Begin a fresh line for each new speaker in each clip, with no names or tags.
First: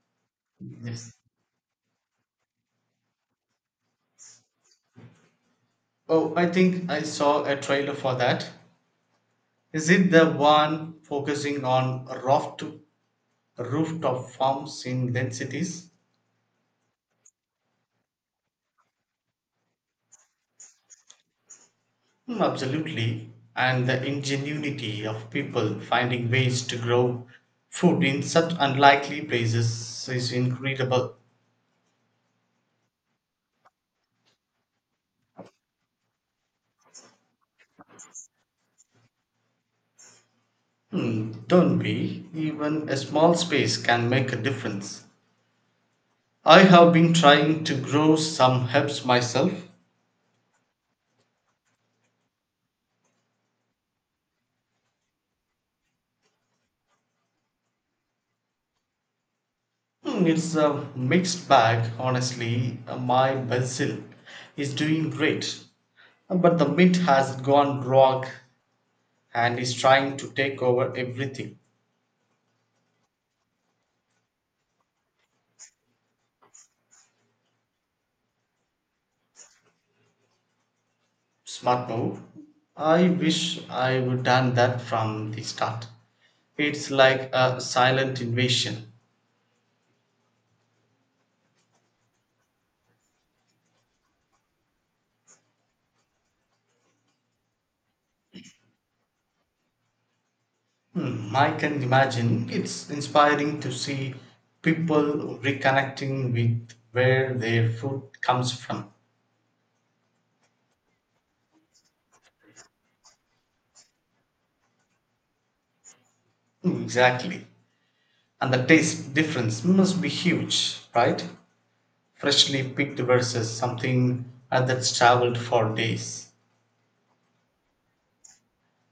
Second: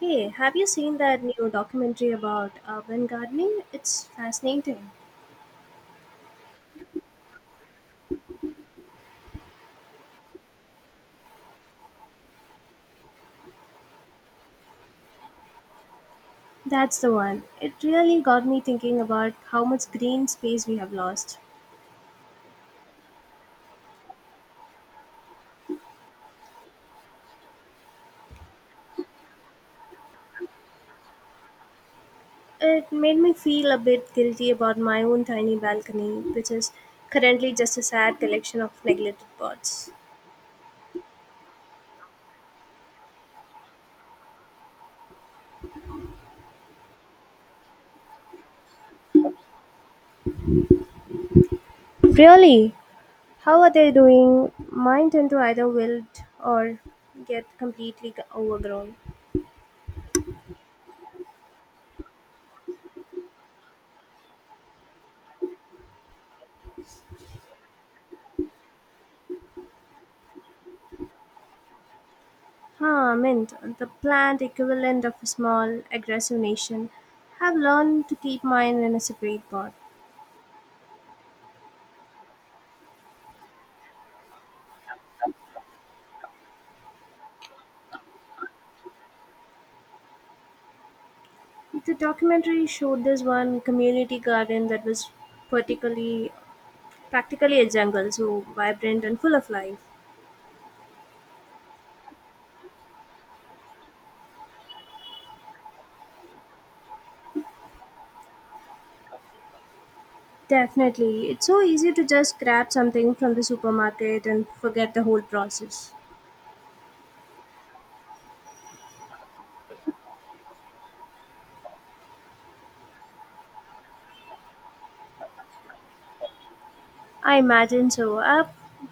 Hey, have you seen
Yes.
that new documentary about urban gardening? It's fascinating.
Oh, I think I saw a trailer for that. Is it the one focusing on rough to rooftop farms in dense cities?
That's the one. It really got me thinking about how much green space we have lost.
Absolutely. And the ingenuity of people finding ways to grow food in such unlikely places is incredible.
It made me feel a bit guilty about my own tiny balcony, which is currently just a sad collection of neglected pots.
Don't be. Even a small space can make a difference. I have been trying to grow some herbs myself.
Really? How are they doing? Mine tend to either wilt or get completely overgrown.
It's a mixed bag, honestly. My basil is doing great, but the mint has gone rogue and is trying to take over everything.
Ah, mint, the plant equivalent of a small, aggressive nation, have learned to keep mine in a separate pot.
Smart move. I wish I would done that from the start. It's like a silent invasion.
The documentary showed this one community garden that was particularly, practically a jungle, so vibrant and full of life.
I can imagine it's inspiring to see people reconnecting with where their food comes from.
Definitely, it's so easy to just grab something from the supermarket and forget the whole process.
Hmm, exactly. And the taste difference must be huge, right? Freshly picked versus something that's traveled for days.
I imagine so. I've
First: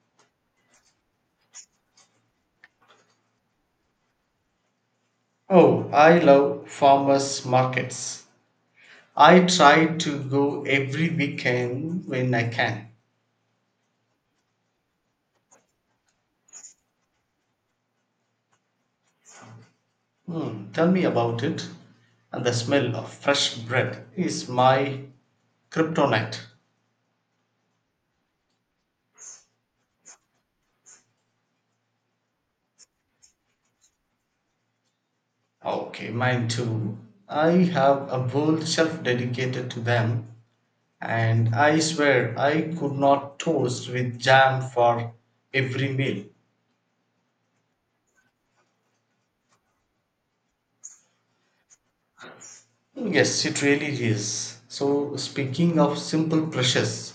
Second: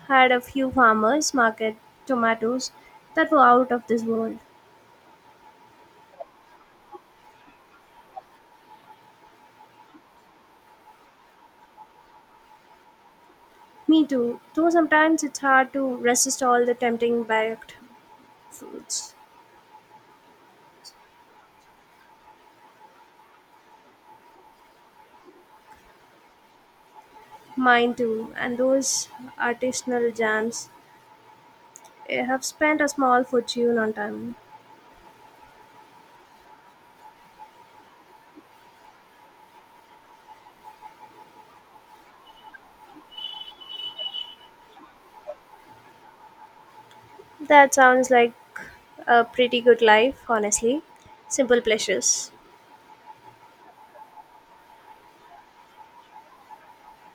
had a few farmers market tomatoes that were out of this world.
Oh, I love farmers markets. I try to go every weekend when I can.
Me too. Though sometimes it's hard to resist all the tempting baked foods.
Hmm, tell me about it. And the smell of fresh bread is my kryptonite.
Mine too. And those artisanal jams. I have spent a small fortune on time.
Okay, mine too. I have a whole shelf dedicated to them, and I swear I could not toast with jam for every meal.
That sounds like a pretty good life, honestly. Simple pleasures.
Yes, it really is. So, speaking of simple precious,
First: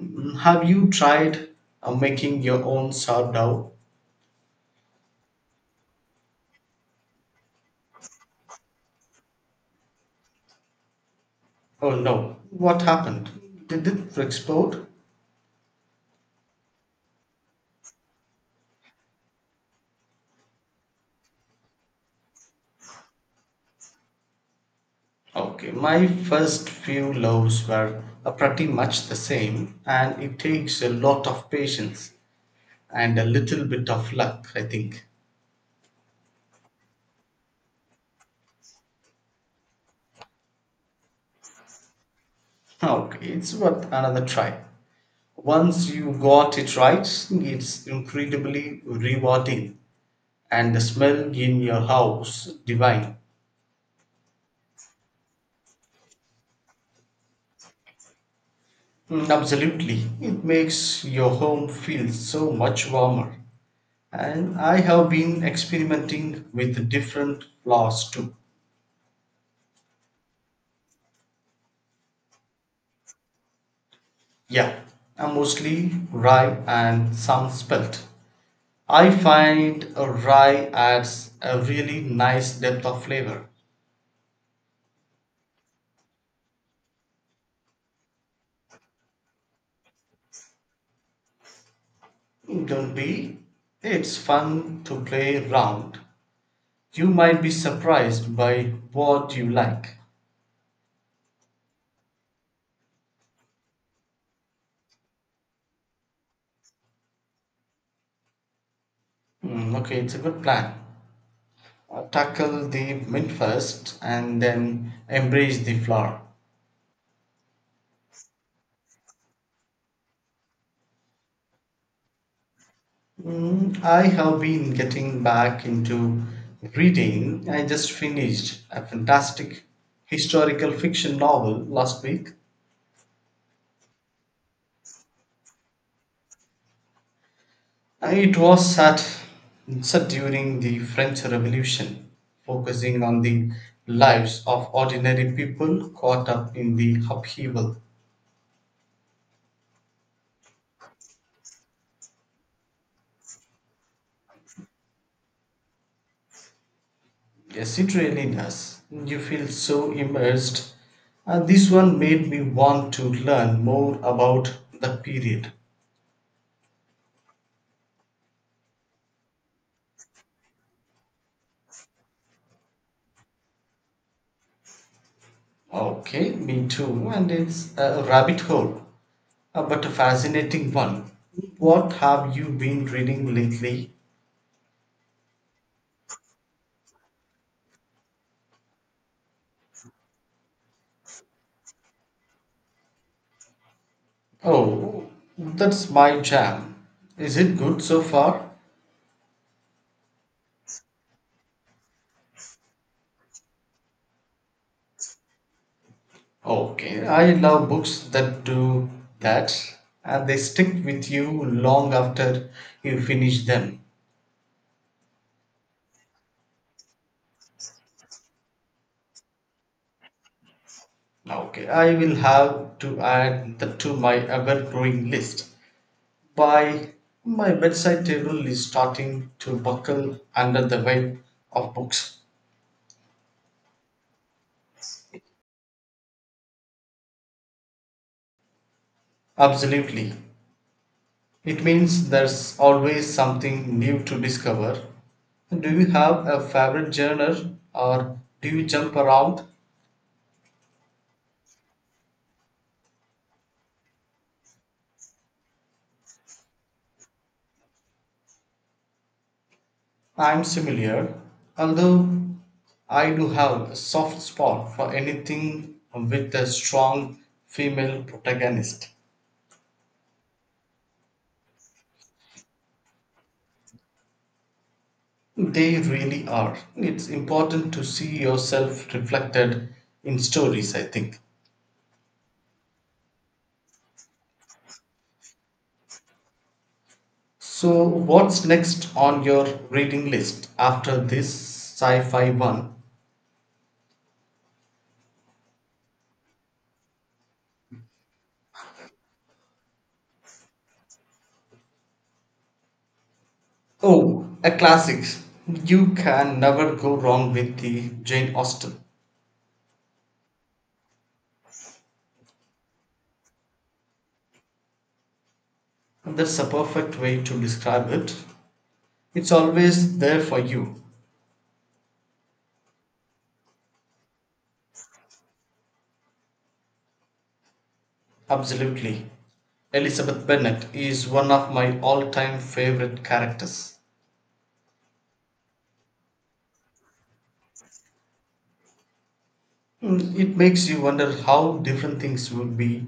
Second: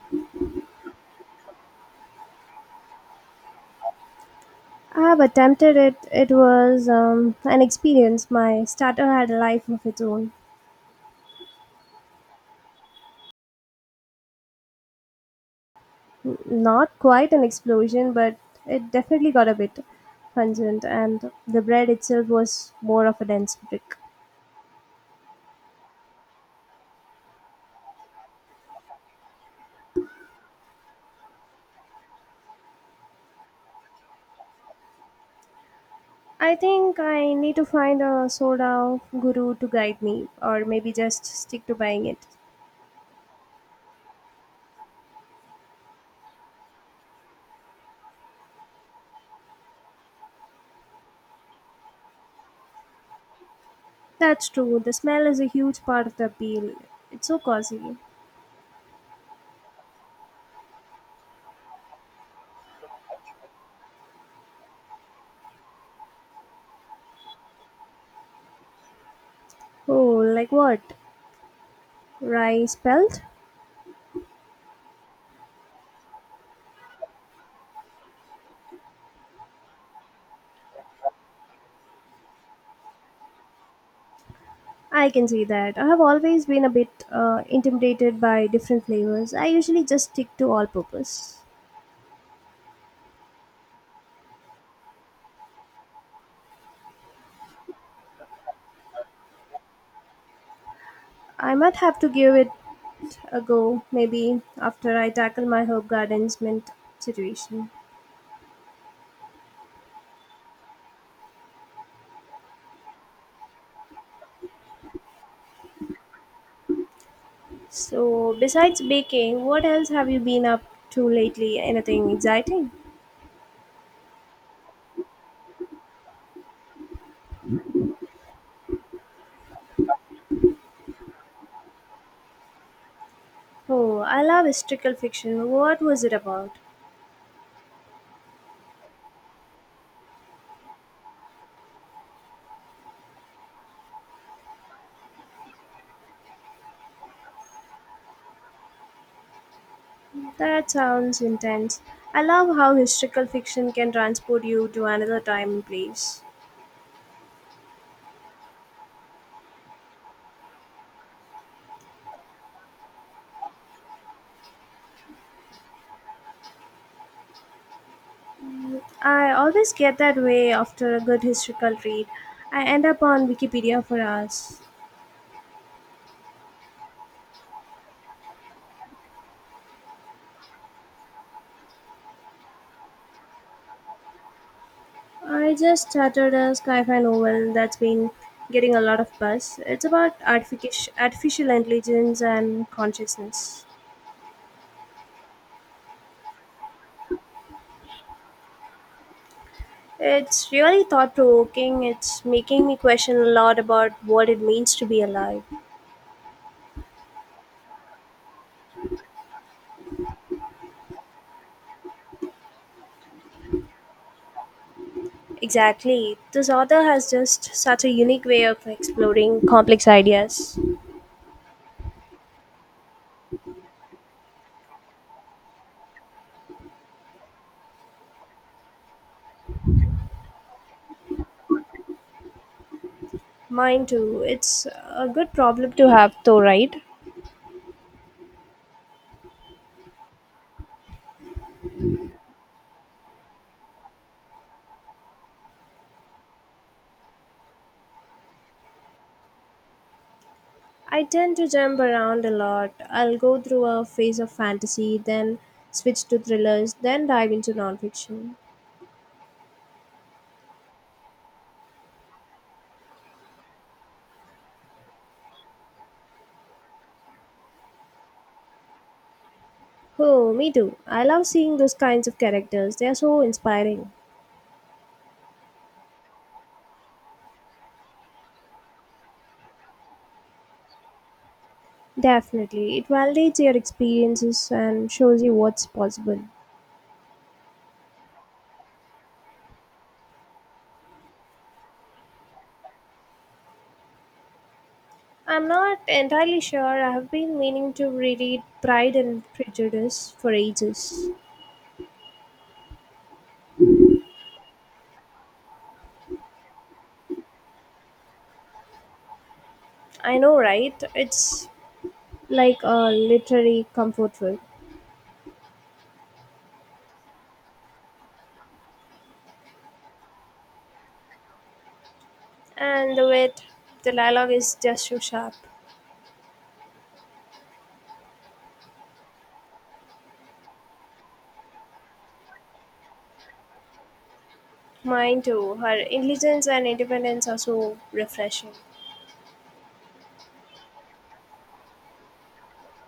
have you tried making your own sourdough?
I have attempted it. It was an experience. My starter had a life of its own.
Oh no, what happened? Did it explode?
Not quite an explosion, but it definitely got a bit pungent, and the bread itself was more of a dense brick.
Okay, my first few loaves were pretty much the same, and it takes a lot of patience and a little bit of luck, I think.
I think I need to find a soda guru to guide me, or maybe just stick to buying it.
Okay, it's worth another try. Once you got it right, it's incredibly rewarding, and the smell in your house divine.
That's true, the smell is a huge part of the appeal. It's so cozy.
Mm, absolutely, it makes your home feel so much warmer. And I have been experimenting with different flours too.
Oh, like what? Rice pelt?
Yeah, mostly rye and some spelt. I find a rye adds a really nice depth of flavor.
I can see that. I have always been a bit intimidated by different flavors. I usually just stick to all purpose.
Don't be. It's fun to play around. You might be surprised by what you like.
I might have to give it ago, maybe after I tackle my herb gardens mint situation.
Hmm, okay, it's a good plan. Tackle the mint first and then embrace the flower.
So, besides baking, what else have you been up to lately? Anything exciting?
I have been getting back into reading. I just finished a fantastic historical fiction novel last week.
Oh, I love historical fiction. What was it about?
It was set during the French Revolution, focusing on the lives of ordinary people caught up in the upheaval.
That sounds intense. I love how historical fiction can transport you to another time and place.
Yes, it really does. You feel so immersed. This one made me want to learn more about the period.
I always get that way after a good historical read. I end up on Wikipedia for hours.
Okay, me too. And it's a rabbit hole, but a fascinating one. What have you been reading lately?
I just started a sci-fi novel that's been getting a lot of buzz. It's about artificial intelligence and consciousness.
Oh, that's my jam. Is it good so far?
It's really thought-provoking. It's making me question a lot about what it means to be alive.
Okay, I love books that do that, and they stick with you long after you finish them.
Exactly. This author has just such a unique way of exploring complex ideas.
Okay, I will have to add that to my ever growing list. By my bedside table is starting to buckle under the weight of books.
Mine too. It's a good problem to have though, right?
Absolutely. It means there's always something new to discover. Do you have a favorite genre or do you jump around?
I tend to jump around a lot. I'll go through a phase of fantasy, then switch to thrillers, then dive into nonfiction.
I'm similar, although I do have a soft spot for anything with a strong female protagonist.
Oh, me too. I love seeing those kinds of characters. They are so inspiring.
They really are. It's important to see yourself reflected in stories, I think.
Definitely. It validates your experiences and shows you what's possible.
So, what's next on your reading list after this sci fi one?
I'm not entirely sure. I have been meaning to reread Pride and Prejudice for ages.
Oh, a classics. You can never go wrong with the Jane Austen.
I know, right? It's like a literary comfort food.
That's a perfect way to describe it. It's always there for you.
And the way it- The dialogue is just so sharp.
Absolutely. Elizabeth Bennet is one of my all-time favorite characters.
Mine too. Her intelligence and independence are so refreshing.
Mm, it makes you wonder how different things would be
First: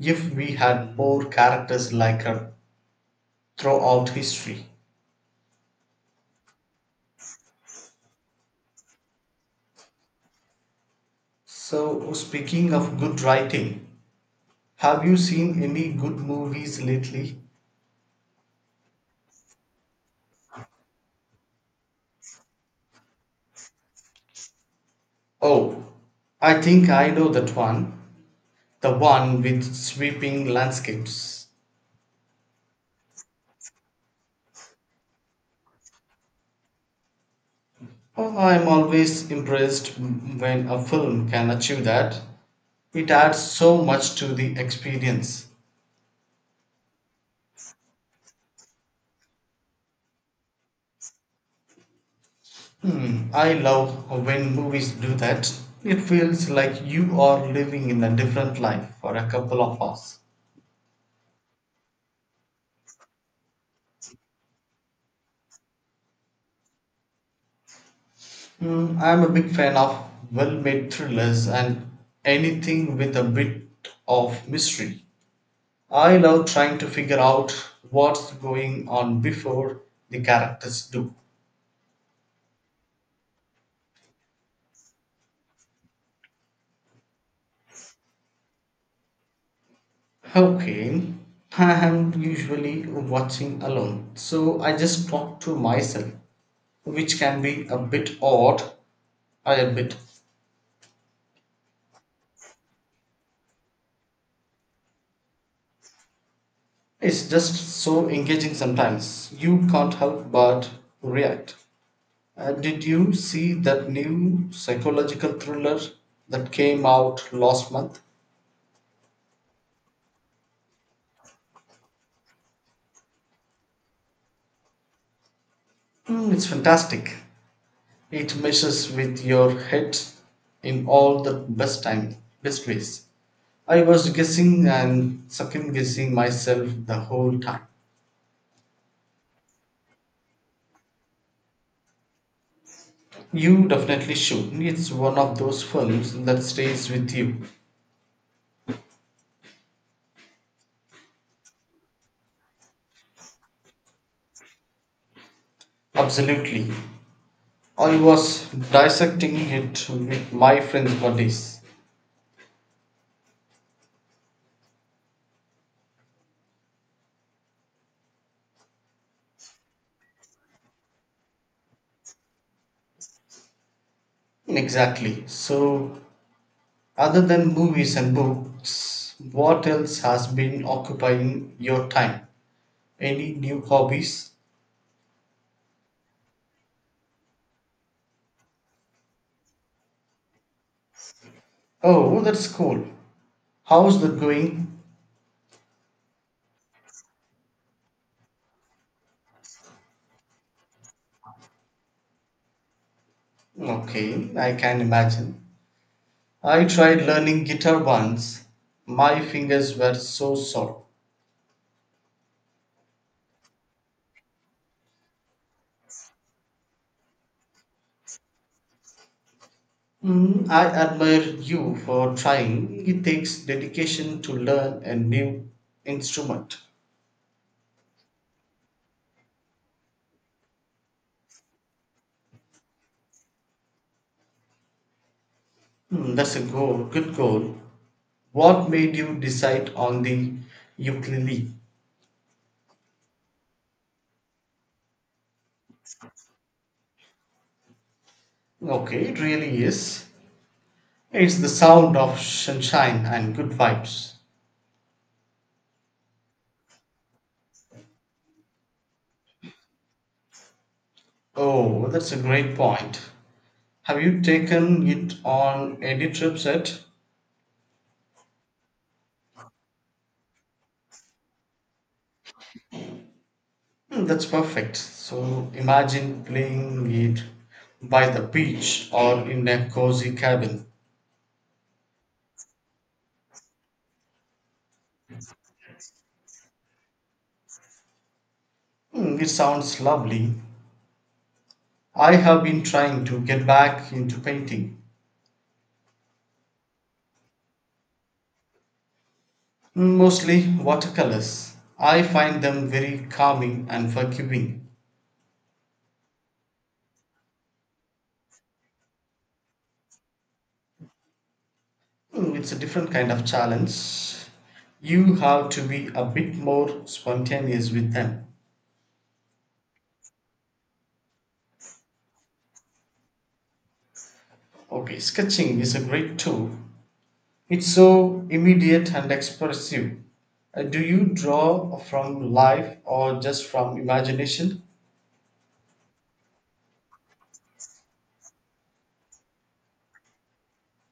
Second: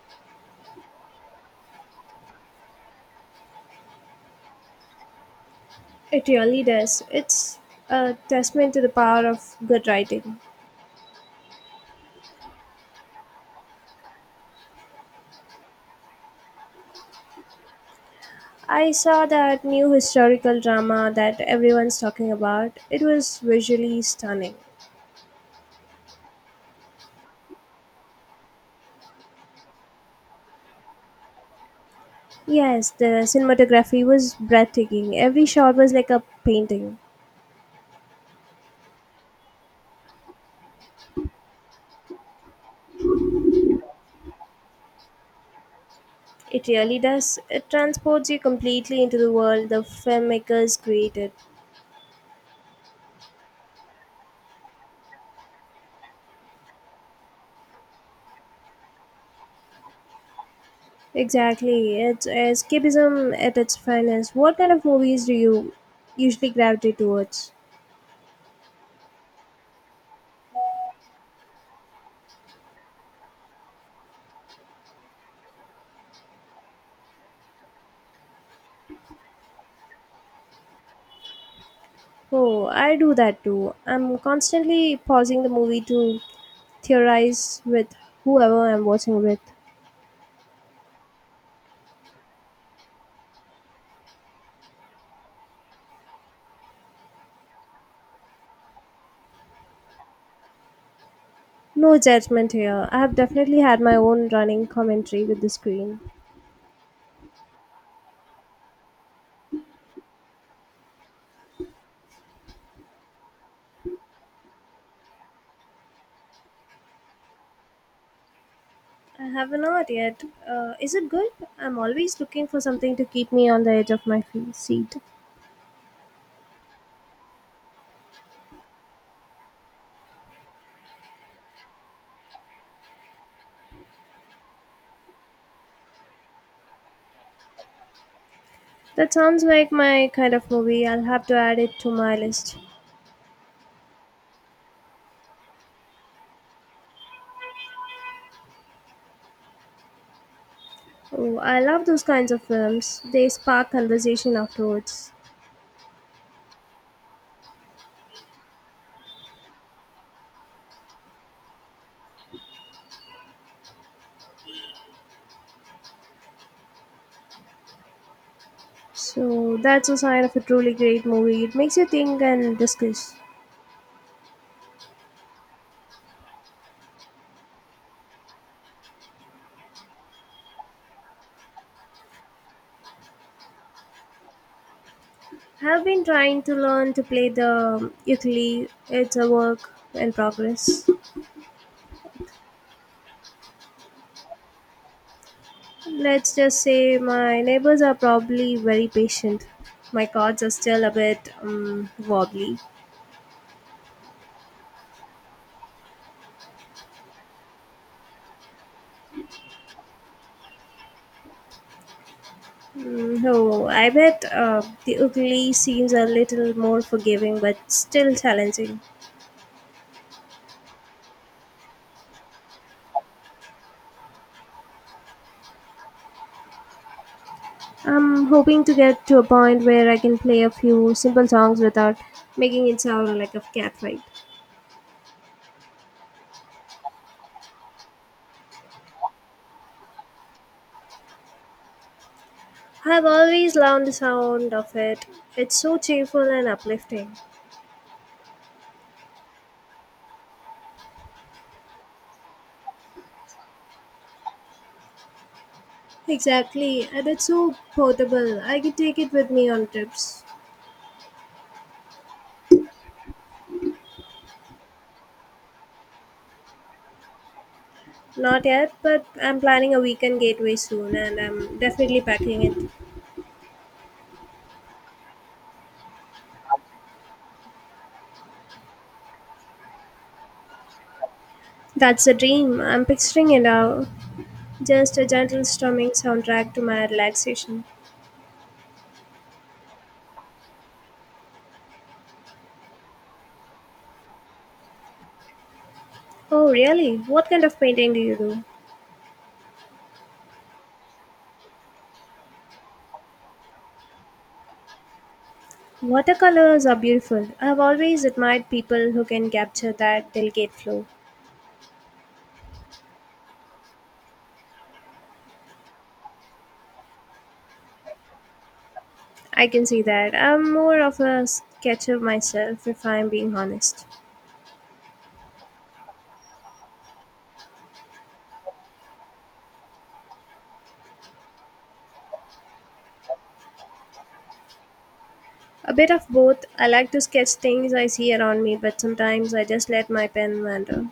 if we had more characters like her throughout history.
It really does. It's a testament to the power of good writing.
So, speaking of good writing, have you seen any good movies lately?
I saw that new historical drama that everyone's talking about. It was visually stunning.
Oh, I think I know that one. The one with sweeping landscapes.
Yes, the cinematography was breathtaking. Every shot was like a painting.
Oh, I'm always impressed when a film can achieve that. It adds so much to the experience.
It really does. It transports you completely into the world the filmmakers created.
Hmm, I love when movies do that. It feels like you are living in a different life for a couple of hours.
Exactly. It's escapism at its finest. What kind of movies do you usually gravitate towards?
I'm a big fan of well made thrillers and anything with a bit of mystery. I love trying to figure out what's going on before the characters do.
Oh, I do that too. I'm constantly pausing the movie to theorize with whoever I'm watching with.
Okay, I am usually watching alone, so I just talk to myself, which can be a bit odd, I admit.
No judgment here. I have definitely had my own running commentary with the screen.
It's just so engaging sometimes, you can't help but react. Did you see that new psychological thriller that came out last month?
I have not yet. Is it good? I'm always looking for something to keep me on the edge of my seat.
Mm, it's fantastic. It messes with your head in all the best ways. I was guessing and second guessing myself the whole time.
That sounds like my kind of movie. I'll have to add it to my list.
You definitely should. It's one of those films that stays with you.
Oh, I love those kinds of films. They spark conversation afterwards.
Absolutely. I was dissecting it with my friends for days.
So that's a sign of a truly great movie. It makes you think and discuss.
Exactly. So, other than movies and books, what else has been occupying your time? Any new hobbies?
I've been trying to learn to play the ukulele. It's a work in progress.
Oh, that's cool. How's that going?
Let's just say my neighbors are probably very patient. My chords are still a bit wobbly.
Okay, I can imagine. I tried learning guitar once. My fingers were so sore.
Mm, oh, I bet the ukulele seems a little more forgiving, but still challenging.
Mm, I admire you for trying. It takes dedication to learn a new instrument.
I'm hoping to get to a point where I can play a few simple songs without making it sound like a catfight.
Mm, good goal. What made you decide on the ukulele?
I've always loved the sound of it. It's so cheerful and uplifting.
Okay, it really is. It's the sound of sunshine and good vibes.
Exactly, and it's so portable. I could take it with me on trips.
Oh, that's a great point. Have you taken it on any trip set?
Not yet, but I'm planning a weekend getaway soon and I'm definitely packing it.
Hmm, that's perfect. So imagine playing it by the beach or in a cozy cabin.
That's a dream. I'm picturing it now. Just a gentle strumming soundtrack to my relaxation.
Hmm, it sounds lovely. I have been trying to get back into painting.
Oh, really? What kind of painting do you do?
Mostly watercolors. I find them very calming and forgiving.
Watercolors are beautiful. I've always admired people who can capture that delicate flow.
It's a different kind of challenge. You have to be a bit more spontaneous with them.
I can see that. I'm more of a sketcher myself, if I'm being honest.
Okay, sketching is a great tool. It's so immediate and expressive. Do you draw from life or just from imagination?
A bit of both. I like to sketch things I see around me, but sometimes I just let my pen wander.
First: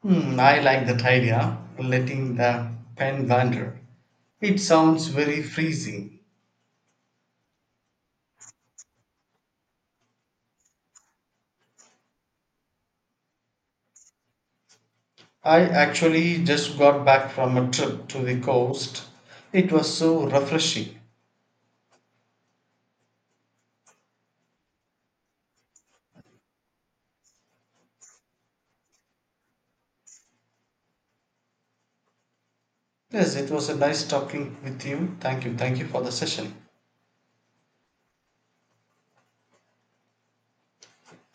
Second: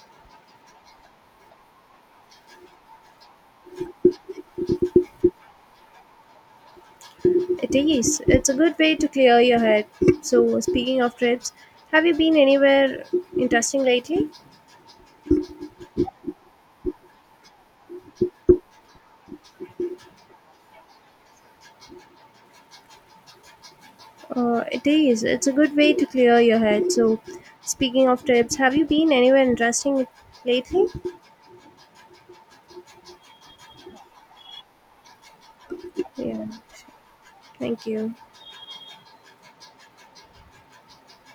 Hmm, I like that idea, letting the pen wander. It sounds very freezing.
It is. It's a good way to clear your head. So, speaking of trips, have you been anywhere interesting lately?
I actually just got back from a trip to the coast. It was so refreshing.
It is. It's a good way to clear your head. So, speaking of trips, have you been anywhere interesting lately?
Yes, it was a nice talking with you. Thank you. Thank you for the
Yeah.
session.
Thank you.